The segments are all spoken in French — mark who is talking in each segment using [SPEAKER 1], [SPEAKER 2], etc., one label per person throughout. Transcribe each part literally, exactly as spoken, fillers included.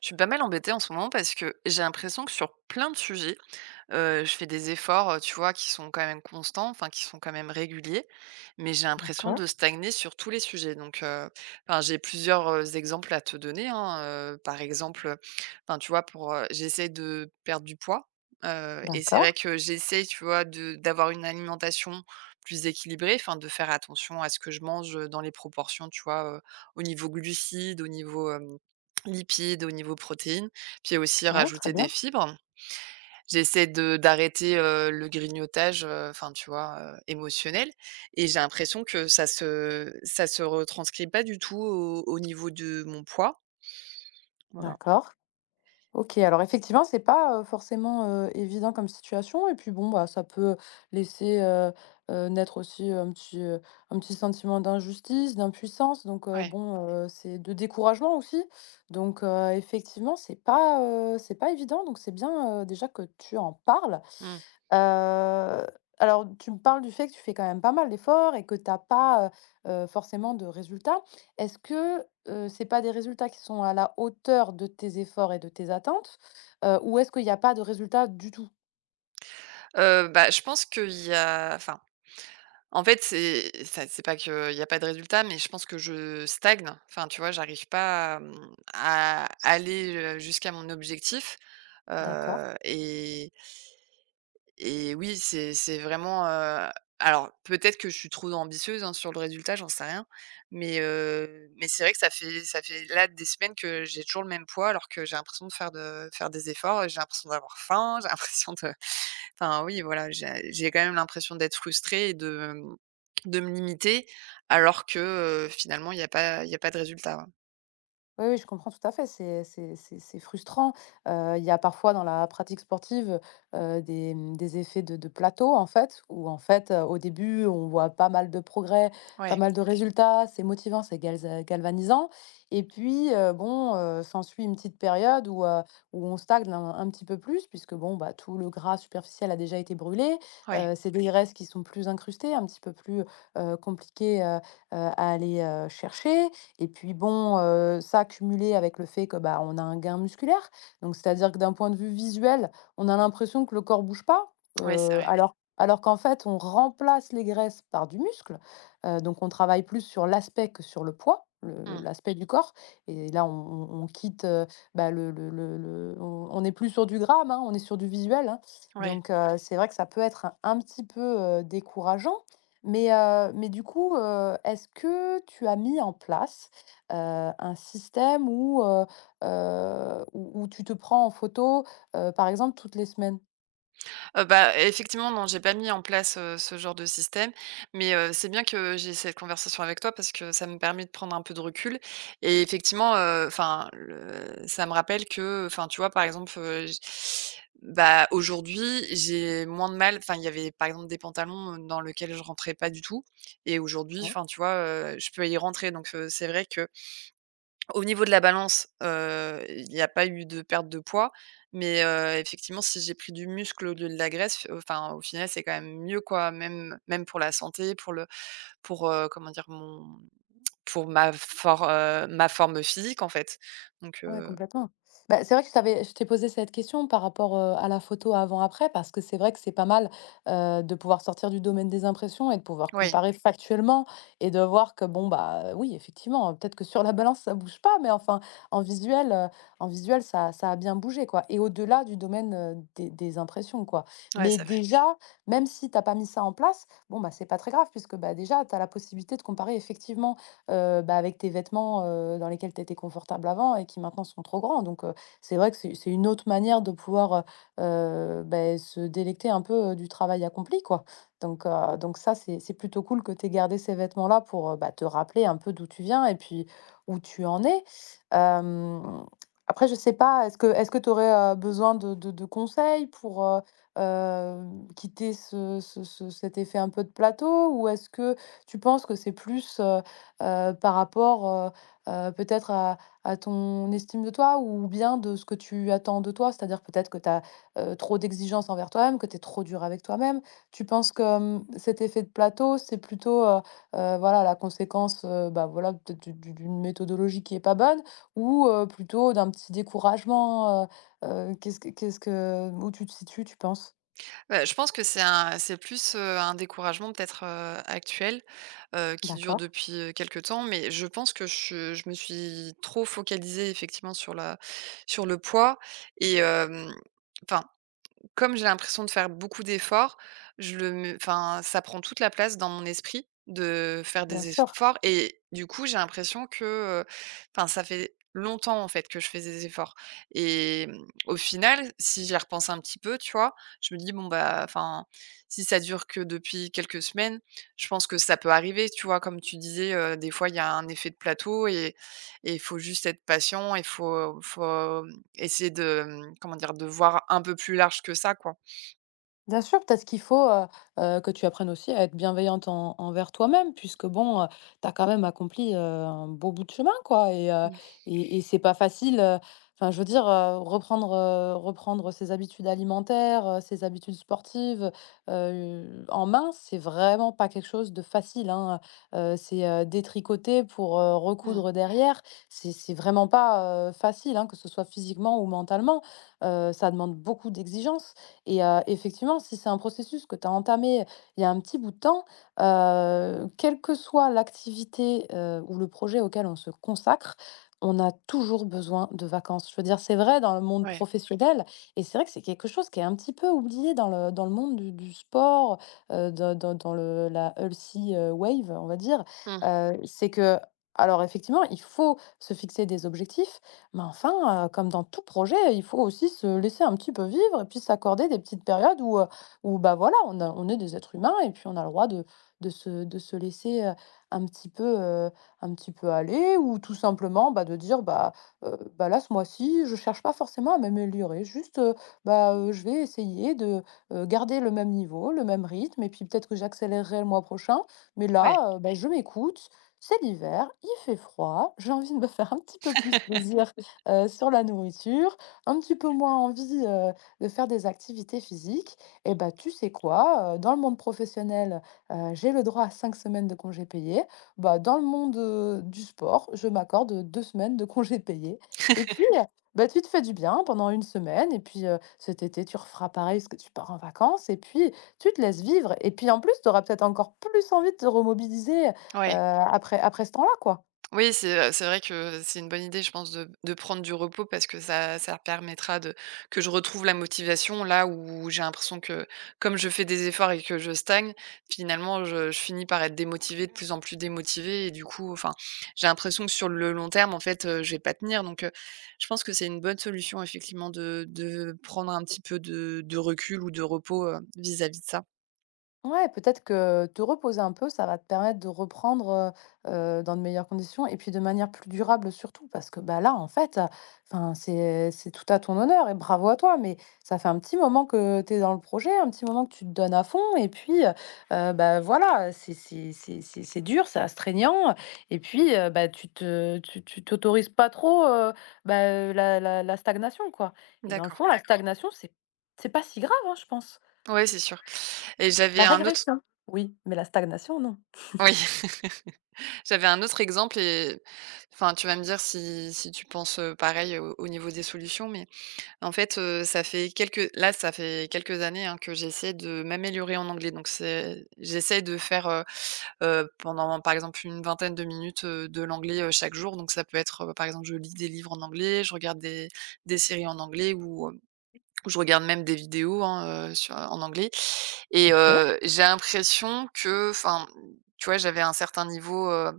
[SPEAKER 1] Je suis pas mal embêtée en ce moment parce que j'ai l'impression que sur plein de sujets, Heu, je fais des efforts, heu, tu vois, qui sont quand même constants, enfin qui sont quand même réguliers, mais j'ai l'impression
[SPEAKER 2] D'accord,
[SPEAKER 1] de stagner sur tous les sujets donc heu, Enfin j'ai plusieurs, heu, exemples à te donner, hein, heu, par exemple, enfin tu vois pour, heu, j'essaie de perdre du poids, heu et c'est vrai
[SPEAKER 2] d'accord.
[SPEAKER 1] que j'essaie, tu vois, de d'avoir une alimentation plus équilibrée, enfin de faire attention à ce que je mange, dans les proportions, tu vois, heu, au niveau glucides, au niveau, hem, lipides, au niveau protéines, puis aussi
[SPEAKER 2] Ouais, très
[SPEAKER 1] rajouter des
[SPEAKER 2] bien.
[SPEAKER 1] fibres. J'essaie de d'arrêter, heu, le grignotage, heu, enfin, tu vois, heu, émotionnel et j'ai l'impression que ça se ça se retranscrit pas du tout au au niveau de mon poids, voilà.
[SPEAKER 2] D'accord. OK, alors effectivement, c'est pas, heu, forcément, heu, évident comme situation et puis bon, bah, ça peut laisser, heu heu, naître aussi un petit, heu, un petit sentiment d'injustice, d'impuissance donc heu,
[SPEAKER 1] Ouais,
[SPEAKER 2] bon, heu, c'est de découragement aussi donc heu, effectivement, c'est pas, heu, c'est pas évident donc c'est bien, heu, déjà que tu en parles.
[SPEAKER 1] mmh.
[SPEAKER 2] Heu, alors tu me parles du fait que tu fais quand même pas mal d'efforts et que tu as pas, heu heu, forcément de résultats. Est-ce que, heu, c'est pas des résultats qui sont à la hauteur de tes efforts et de tes attentes? Heu, ou est-ce qu'il n'y a pas de résultats du tout?
[SPEAKER 1] Heu, bah, je pense qu'il y a enfin, en fait, c'est ça c'est pas qu'il y a pas de résultat, mais je pense que je stagne. Enfin, tu vois, j'arrive pas, mmh, à aller, heu, jusqu'à mon objectif,
[SPEAKER 2] D'accord.
[SPEAKER 1] heu et Et oui, c'est c'est vraiment, heu alors peut-être que je suis trop ambitieuse, hein, sur le résultat, j'en sais rien, mais heu, mais c'est vrai que ça fait ça fait là des semaines que j'ai toujours le même poids alors que j'ai l'impression de faire de faire des efforts, j'ai l'impression d'avoir faim, j'ai l'impression de enfin oui, voilà, j'ai j'ai quand même l'impression d'être frustrée et de, mmh, de me limiter alors que, heu, finalement il y a pas il y a pas de résultat, ouais.
[SPEAKER 2] Oui, oui, je comprends tout à fait, c'est c'est c'est c'est frustrant. Heu, il y a parfois dans la pratique sportive, heu, des, mmh, des effets de de plateau en fait, où en fait, heu, au début on voit pas mal de progrès, pas
[SPEAKER 1] Ouais,
[SPEAKER 2] mal de résultats, c'est motivant, c'est galza galvanisant et puis, heu, bon, heu, s'ensuit une petite période où, heu, où on stagne un un petit peu plus puisque bon, bah, tout le gras superficiel a déjà été brûlé,
[SPEAKER 1] ouais,
[SPEAKER 2] heu, c'est des graisses qui sont plus incrustées, un petit peu plus, heu, compliquées, heu heu, à aller, heu, chercher et puis bon, heu, ça cumulé avec le fait que, bah, on a un gain musculaire, donc c'est-à-dire que d'un point de vue visuel, on a l'impression que le corps bouge pas,
[SPEAKER 1] ouais, c'est
[SPEAKER 2] heu, Ouais.
[SPEAKER 1] vrai.
[SPEAKER 2] alors alors qu'en fait, on remplace les graisses par du muscle, heu, donc on travaille plus sur l'aspect que sur le poids, le le
[SPEAKER 1] Mmh,
[SPEAKER 2] l'aspect du corps et là, on on on quitte, heu, bah, le le le le on on est plus sur du gramme, hein, on est sur du visuel, hein,
[SPEAKER 1] ouais.
[SPEAKER 2] donc heu, c'est vrai que ça peut être un un petit peu, heu, décourageant mais heu, mais du coup, heu, est-ce que tu as mis en place heu, un système où, heu heu, où où tu te prends en photo, heu, par exemple toutes les semaines?
[SPEAKER 1] Heu, bah, effectivement, non, j'ai pas mis en place, heu, ce genre de système, mais heu, c'est bien que j'ai cette conversation avec toi parce que ça me permet de prendre un peu de recul et effectivement, heu, enfin, le ça me rappelle que, enfin, tu vois, par exemple, heu, j bah, aujourd'hui, j'ai moins de mal enfin, il y avait, par exemple, des pantalons, heu, dans lesquels je rentrais pas du tout et aujourd'hui, enfin, tu vois, heu, je peux y rentrer donc heu, c'est vrai que au niveau de la balance, heu, il n'y a pas eu de perte de poids, mais heu, effectivement, si j'ai pris du muscle au lieu de la graisse, f- enfin, au final, c'est quand même mieux, quoi. Même même pour la santé, pour le pour, heu, comment dire? Mon pour ma for heu, Ma forme physique, en fait. Donc
[SPEAKER 2] Ouais,
[SPEAKER 1] heu,
[SPEAKER 2] complètement. Bah, c'est vrai que je t'avais je t'ai posé cette question par rapport, heu, à la photo avant-après parce que c'est vrai que c'est pas mal, heu, de pouvoir sortir du domaine des impressions et de pouvoir
[SPEAKER 1] oui,
[SPEAKER 2] comparer factuellement et de voir que bon, bah, euh, oui, effectivement, euh, peut-être que sur la balance ça bouge pas, mais enfin en visuel, heu, en visuel ça ça a bien bougé quoi et au-delà du domaine, heu, des des impressions quoi.
[SPEAKER 1] ouais,
[SPEAKER 2] Mais
[SPEAKER 1] ça
[SPEAKER 2] déjà, même si t'as pas mis ça en place, bon, bah, c'est pas très grave puisque, bah, déjà tu as la possibilité de comparer effectivement heu, bah, avec tes vêtements, heu, dans lesquels tu étais confortable avant et qui maintenant sont trop grands. Donc, heu, c'est vrai que c'est c'est une autre manière de pouvoir, heu heu, se délecter un peu, heu, du travail accompli, quoi. Donc, heu, donc ça, c'est c'est plutôt cool que tu aies gardé ces vêtements-là pour, heu, bah, te rappeler un peu d'où tu viens et puis où tu en es. Hem, Après, je sais pas, est-ce que est-ce que tu aurais, besoin de de de conseils pour, heu, hem, quitter ce ce ce cet effet un peu de plateau? Ou est-ce que tu penses que c'est plus, heu, par rapport, heu heu, peut-être à à ton estime de toi ou bien de ce que tu attends de toi? C'est-à-dire peut-être que tu as, euh, trop d'exigences envers toi-même, que tu es trop dur avec toi-même? Tu penses que, hem, cet effet de plateau, c'est plutôt, heu heu, voilà la conséquence, heu, bah, voilà peut-être d'u d'u d'une méthodologie qui est pas bonne ou heu, plutôt d'un petit découragement, heu heu, qu'est-ce que qu'est-ce que où tu te situes, tu penses?
[SPEAKER 1] Bah, je pense que c'est un c'est plus, heu, un découragement peut-être, heu, actuel, heu, qui dure
[SPEAKER 2] D'accord,
[SPEAKER 1] depuis, heu, quelque temps, mais je pense que je je me suis trop focalisée effectivement sur la sur le poids et enfin comme j'ai l'impression de faire beaucoup d'efforts, je le me enfin, ça prend toute la place dans mon esprit de faire
[SPEAKER 2] bien
[SPEAKER 1] des
[SPEAKER 2] sûr.
[SPEAKER 1] efforts et du coup, j'ai l'impression que, heu, enfin, ça fait longtemps, en fait, que je fais des efforts et mmh, au final, si j'y repense un petit peu, tu vois? Je me dis: «Bon, bah, enfin, si ça dure que depuis quelques semaines, je pense que ça peut arriver», tu vois? Comme tu disais, heu, des fois, il y a un effet de plateau et et il faut juste être patient, il faut faut essayer de, mmh, comment dire? De voir un peu plus large que ça, quoi.
[SPEAKER 2] Bien sûr, peut-être qu'il faut, heu heu, que tu apprennes aussi à être bienveillante en envers toi-même puisque bon, heu, tu as quand même accompli, heu, un beau bout de chemin quoi et heu
[SPEAKER 1] Mmh.
[SPEAKER 2] et et c'est pas facile, heu, enfin je veux dire, heu, reprendre, heu, reprendre ses habitudes alimentaires, heu, ses habitudes sportives, heu, en main, c'est vraiment pas quelque chose de facile, hein, heu c'est, heu, détricoter pour, heu,
[SPEAKER 1] Mmh,
[SPEAKER 2] recoudre derrière. C'est c'est vraiment pas, heu, facile, hein, que ce soit physiquement ou mentalement, heu, ça demande beaucoup d'exigences. Et heu, effectivement, si c'est un processus que tu as entamé il y a un petit bout de temps, heu, quelle que soit l'activité, heu, ou le projet auquel on se consacre, on a toujours besoin de vacances. Je veux dire, c'est vrai dans le monde
[SPEAKER 1] ouais.
[SPEAKER 2] professionnel et c'est vrai que c'est quelque chose qui est un petit peu oublié dans le dans le monde du du sport, heu, dans dans dans le la healthy, heu, wave, on va dire.
[SPEAKER 1] Mmh,
[SPEAKER 2] Heu, c'est que alors effectivement, il faut se fixer des objectifs, mais enfin, heu, comme dans tout projet, il faut aussi se laisser un petit peu vivre et puis s'accorder des petites périodes où, heu, où bah, voilà, on a on est des êtres humains et puis on a le droit de de se de se laisser, heu, un petit peu, heu, un petit peu aller ou tout simplement, bah, de dire: «Bah, heu, bah, là, ce mois-ci, je cherche pas forcément à m'améliorer, juste, heu, bah, heu, je vais essayer de, heu, garder le même niveau, le même rythme et puis peut-être que j'accélérerai le mois prochain, mais
[SPEAKER 1] ouais.
[SPEAKER 2] là, heu, bah, je m'écoute, c'est l'hiver, il fait froid, j'ai envie de me faire un petit peu plus plaisir» heu, sur la nourriture, un petit peu moins envie, heu, de faire des activités physiques et bah, tu sais quoi? Heu, dans le monde professionnel, heu, j'ai le droit à cinq semaines de congés payés. Bah, dans le monde, heu, du sport, je m'accorde, deux semaines de congés payés et puis, heu, bah, tu te fais du bien pendant une semaine et puis, heu, cet été, tu referas pareil parce que tu pars en vacances et puis tu te laisses vivre et puis, en plus, tu auras peut-être encore plus envie de te remobiliser, heu,
[SPEAKER 1] Ouais.
[SPEAKER 2] après après ce temps-là, quoi.
[SPEAKER 1] Oui, c'est, c'est vrai que c'est une bonne idée, je pense, de de prendre du repos parce que ça ça permettra de que je retrouve la motivation là où j'ai l'impression que comme je fais des efforts et que je stagne, finalement je je finis par être démotivée, de plus en plus démotivée et du coup, enfin, j'ai l'impression que sur le long terme, en fait, heu, je vais pas tenir donc heu, je pense que c'est une bonne solution effectivement de de prendre un petit peu de de recul ou de repos, heu, vis-à-vis de ça.
[SPEAKER 2] Ouais, peut-être que te reposer un peu, ça va te permettre de reprendre, heu heu, dans de meilleures conditions et puis de manière plus durable surtout parce que, bah, là, en fait, heu, enfin, c'est c'est tout à ton honneur et bravo à toi, mais ça fait un petit moment que tu es dans le projet, un petit moment que tu te donnes à fond et puis, heu heu, bah, voilà, c'est c'est c'est c'est c'est dur, c'est astreignant et puis, heu, bah, tu te tu tu t'autorises pas trop, heu, bah, la la la stagnation, quoi et dans le
[SPEAKER 1] D'accord.
[SPEAKER 2] fond, la stagnation, c'est c'est pas si grave, hein, je pense.
[SPEAKER 1] Oui, c'est sûr et j'avais
[SPEAKER 2] La
[SPEAKER 1] un autre
[SPEAKER 2] régression? Oui, mais la stagnation, non.
[SPEAKER 1] oui. J'avais un autre exemple et enfin, tu vas me dire si si tu penses, heu, pareil au au niveau des solutions, mais en fait, heu, ça fait quelques là, ça fait quelques années, hein, que j'essaie de m'améliorer en anglais. Donc c'est j'essaie de faire, heu heu, pendant, par exemple, une vingtaine de minutes, heu, de l'anglais, heu, chaque jour. Donc ça peut être, heu, par exemple, je lis des livres en anglais, je regarde des des séries en anglais ou, je regarde même des vidéos, hein, heu, sur en anglais et
[SPEAKER 2] OK,
[SPEAKER 1] heu, j'ai l'impression que enfin, tu vois, j'avais un certain niveau, heu,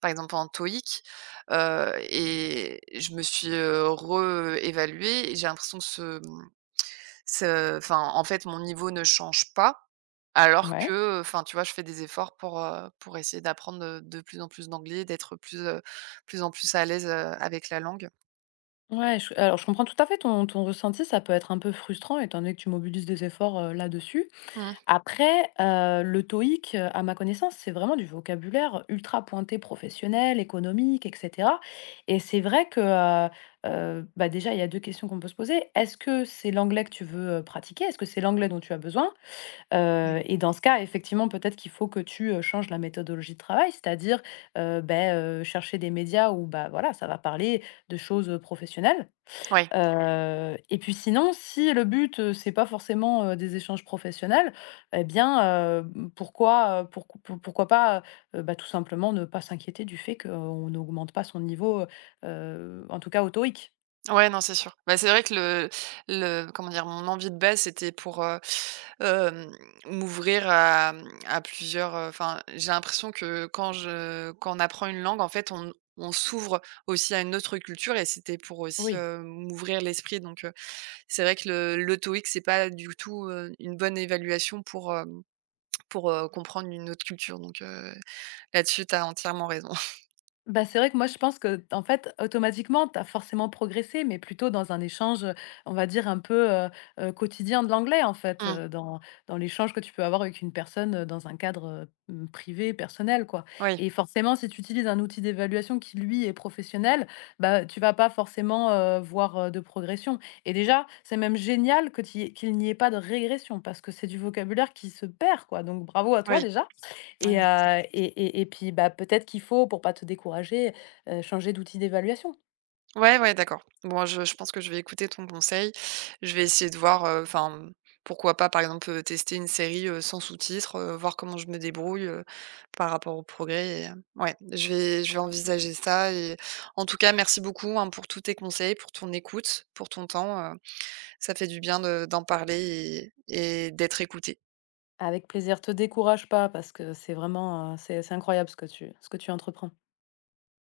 [SPEAKER 1] par exemple en TOEIC, heu et je me suis, heu, réévaluée et j'ai l'impression que ce, mmh, ce enfin, en fait, mon niveau ne change pas alors
[SPEAKER 2] ouais.
[SPEAKER 1] que, enfin, tu vois, je fais des efforts pour, heu, pour essayer d'apprendre, heu, de plus en plus d'anglais, d'être plus, heu, plus en plus à l'aise, heu, avec la langue.
[SPEAKER 2] Ouais, je alors je comprends tout à fait ton ton ressenti, ça peut être un peu frustrant étant donné que tu mobilises des efforts, heu, là-dessus.
[SPEAKER 1] Mmh,
[SPEAKER 2] Après, heu, le TOEIC, heu, à ma connaissance, c'est vraiment du vocabulaire ultra pointé professionnel, économique et cetera et c'est vrai que, heu heu, bah, déjà, il y a deux questions qu'on peut se poser. Est-ce que c'est l'anglais que tu veux, heu, pratiquer? Est-ce que c'est l'anglais dont tu as besoin?
[SPEAKER 1] ouais.
[SPEAKER 2] Heu et dans ce cas, effectivement, peut-être qu'il faut que tu, heu, changes la méthodologie de travail, c'est-à-dire, heu, beh, heu, chercher des médias où, bah, voilà, ça va parler de choses, professionnelles.
[SPEAKER 1] Ouais.
[SPEAKER 2] Heu et puis sinon, si le but, heu, c'est pas forcément, heu, des échanges professionnels eh bien, heu, mmh, pourquoi, heu, pourqu pou pourquoi pas, heu, bah, tout simplement ne pas s'inquiéter du fait qu'on n'augmente pas son niveau, heu en tout cas au TOEIC.
[SPEAKER 1] Ouais, non, c'est sûr. Bah, c'est vrai que le le comment dire? Mon envie de base, c'était pour, heu, hem, m'ouvrir à, mmh, à plusieurs, heu, enfin, j'ai l'impression que quand je quand on apprend une langue, en fait, on on s'ouvre aussi à une autre culture et c'était pour aussi,
[SPEAKER 2] Oui.
[SPEAKER 1] heu, m'ouvrir l'esprit donc heu, c'est vrai que le le TOEIC, c'est pas du tout, heu, une bonne évaluation pour, hem, pour, heu, comprendre une autre culture donc heu, là-dessus, t'as entièrement raison.
[SPEAKER 2] Bah, c'est vrai que moi, je pense que, en fait, automatiquement, tu as forcément progressé, mais plutôt dans un échange, heu, on va dire un peu, heu heu, quotidien de l'anglais, en fait,
[SPEAKER 1] Mmh.
[SPEAKER 2] heu, dans dans l'échange que tu peux avoir avec une personne, heu, dans un cadre, heu, mmh, privé, personnel, quoi
[SPEAKER 1] Oui,
[SPEAKER 2] et forcément, si tu utilises un outil d'évaluation qui, lui, est professionnel, bah, tu vas pas forcément, heu, voir, heu, de progression et déjà, c'est même génial que tu qu'il n'y ait pas de régression parce que c'est du vocabulaire qui se perd, quoi donc bravo à toi,
[SPEAKER 1] oui.
[SPEAKER 2] déjà
[SPEAKER 1] Ouais.
[SPEAKER 2] et heu et et et puis, bah, peut-être qu'il faut, pour pas te décourager, heu, changer d'outil d'évaluation.
[SPEAKER 1] Ouais, ouais, d'accord. Bon, je je pense que je vais écouter ton conseil. Je vais essayer de voir, heu, enfin, mmh, pourquoi pas, par exemple, heu, tester une série, heu, sans sous-titres, heu, voir comment je me débrouille, heu, par rapport au progrès et heu, ouais, je vais je vais envisager ça et en tout cas, merci beaucoup, hein, pour tous tes conseils, pour ton écoute, pour ton temps, heu, ça fait du bien de d'en parler et et d'être écouté.
[SPEAKER 2] Avec plaisir, te décourage pas parce que c'est vraiment, heu, c'est c'est incroyable ce que tu ce que tu entreprends.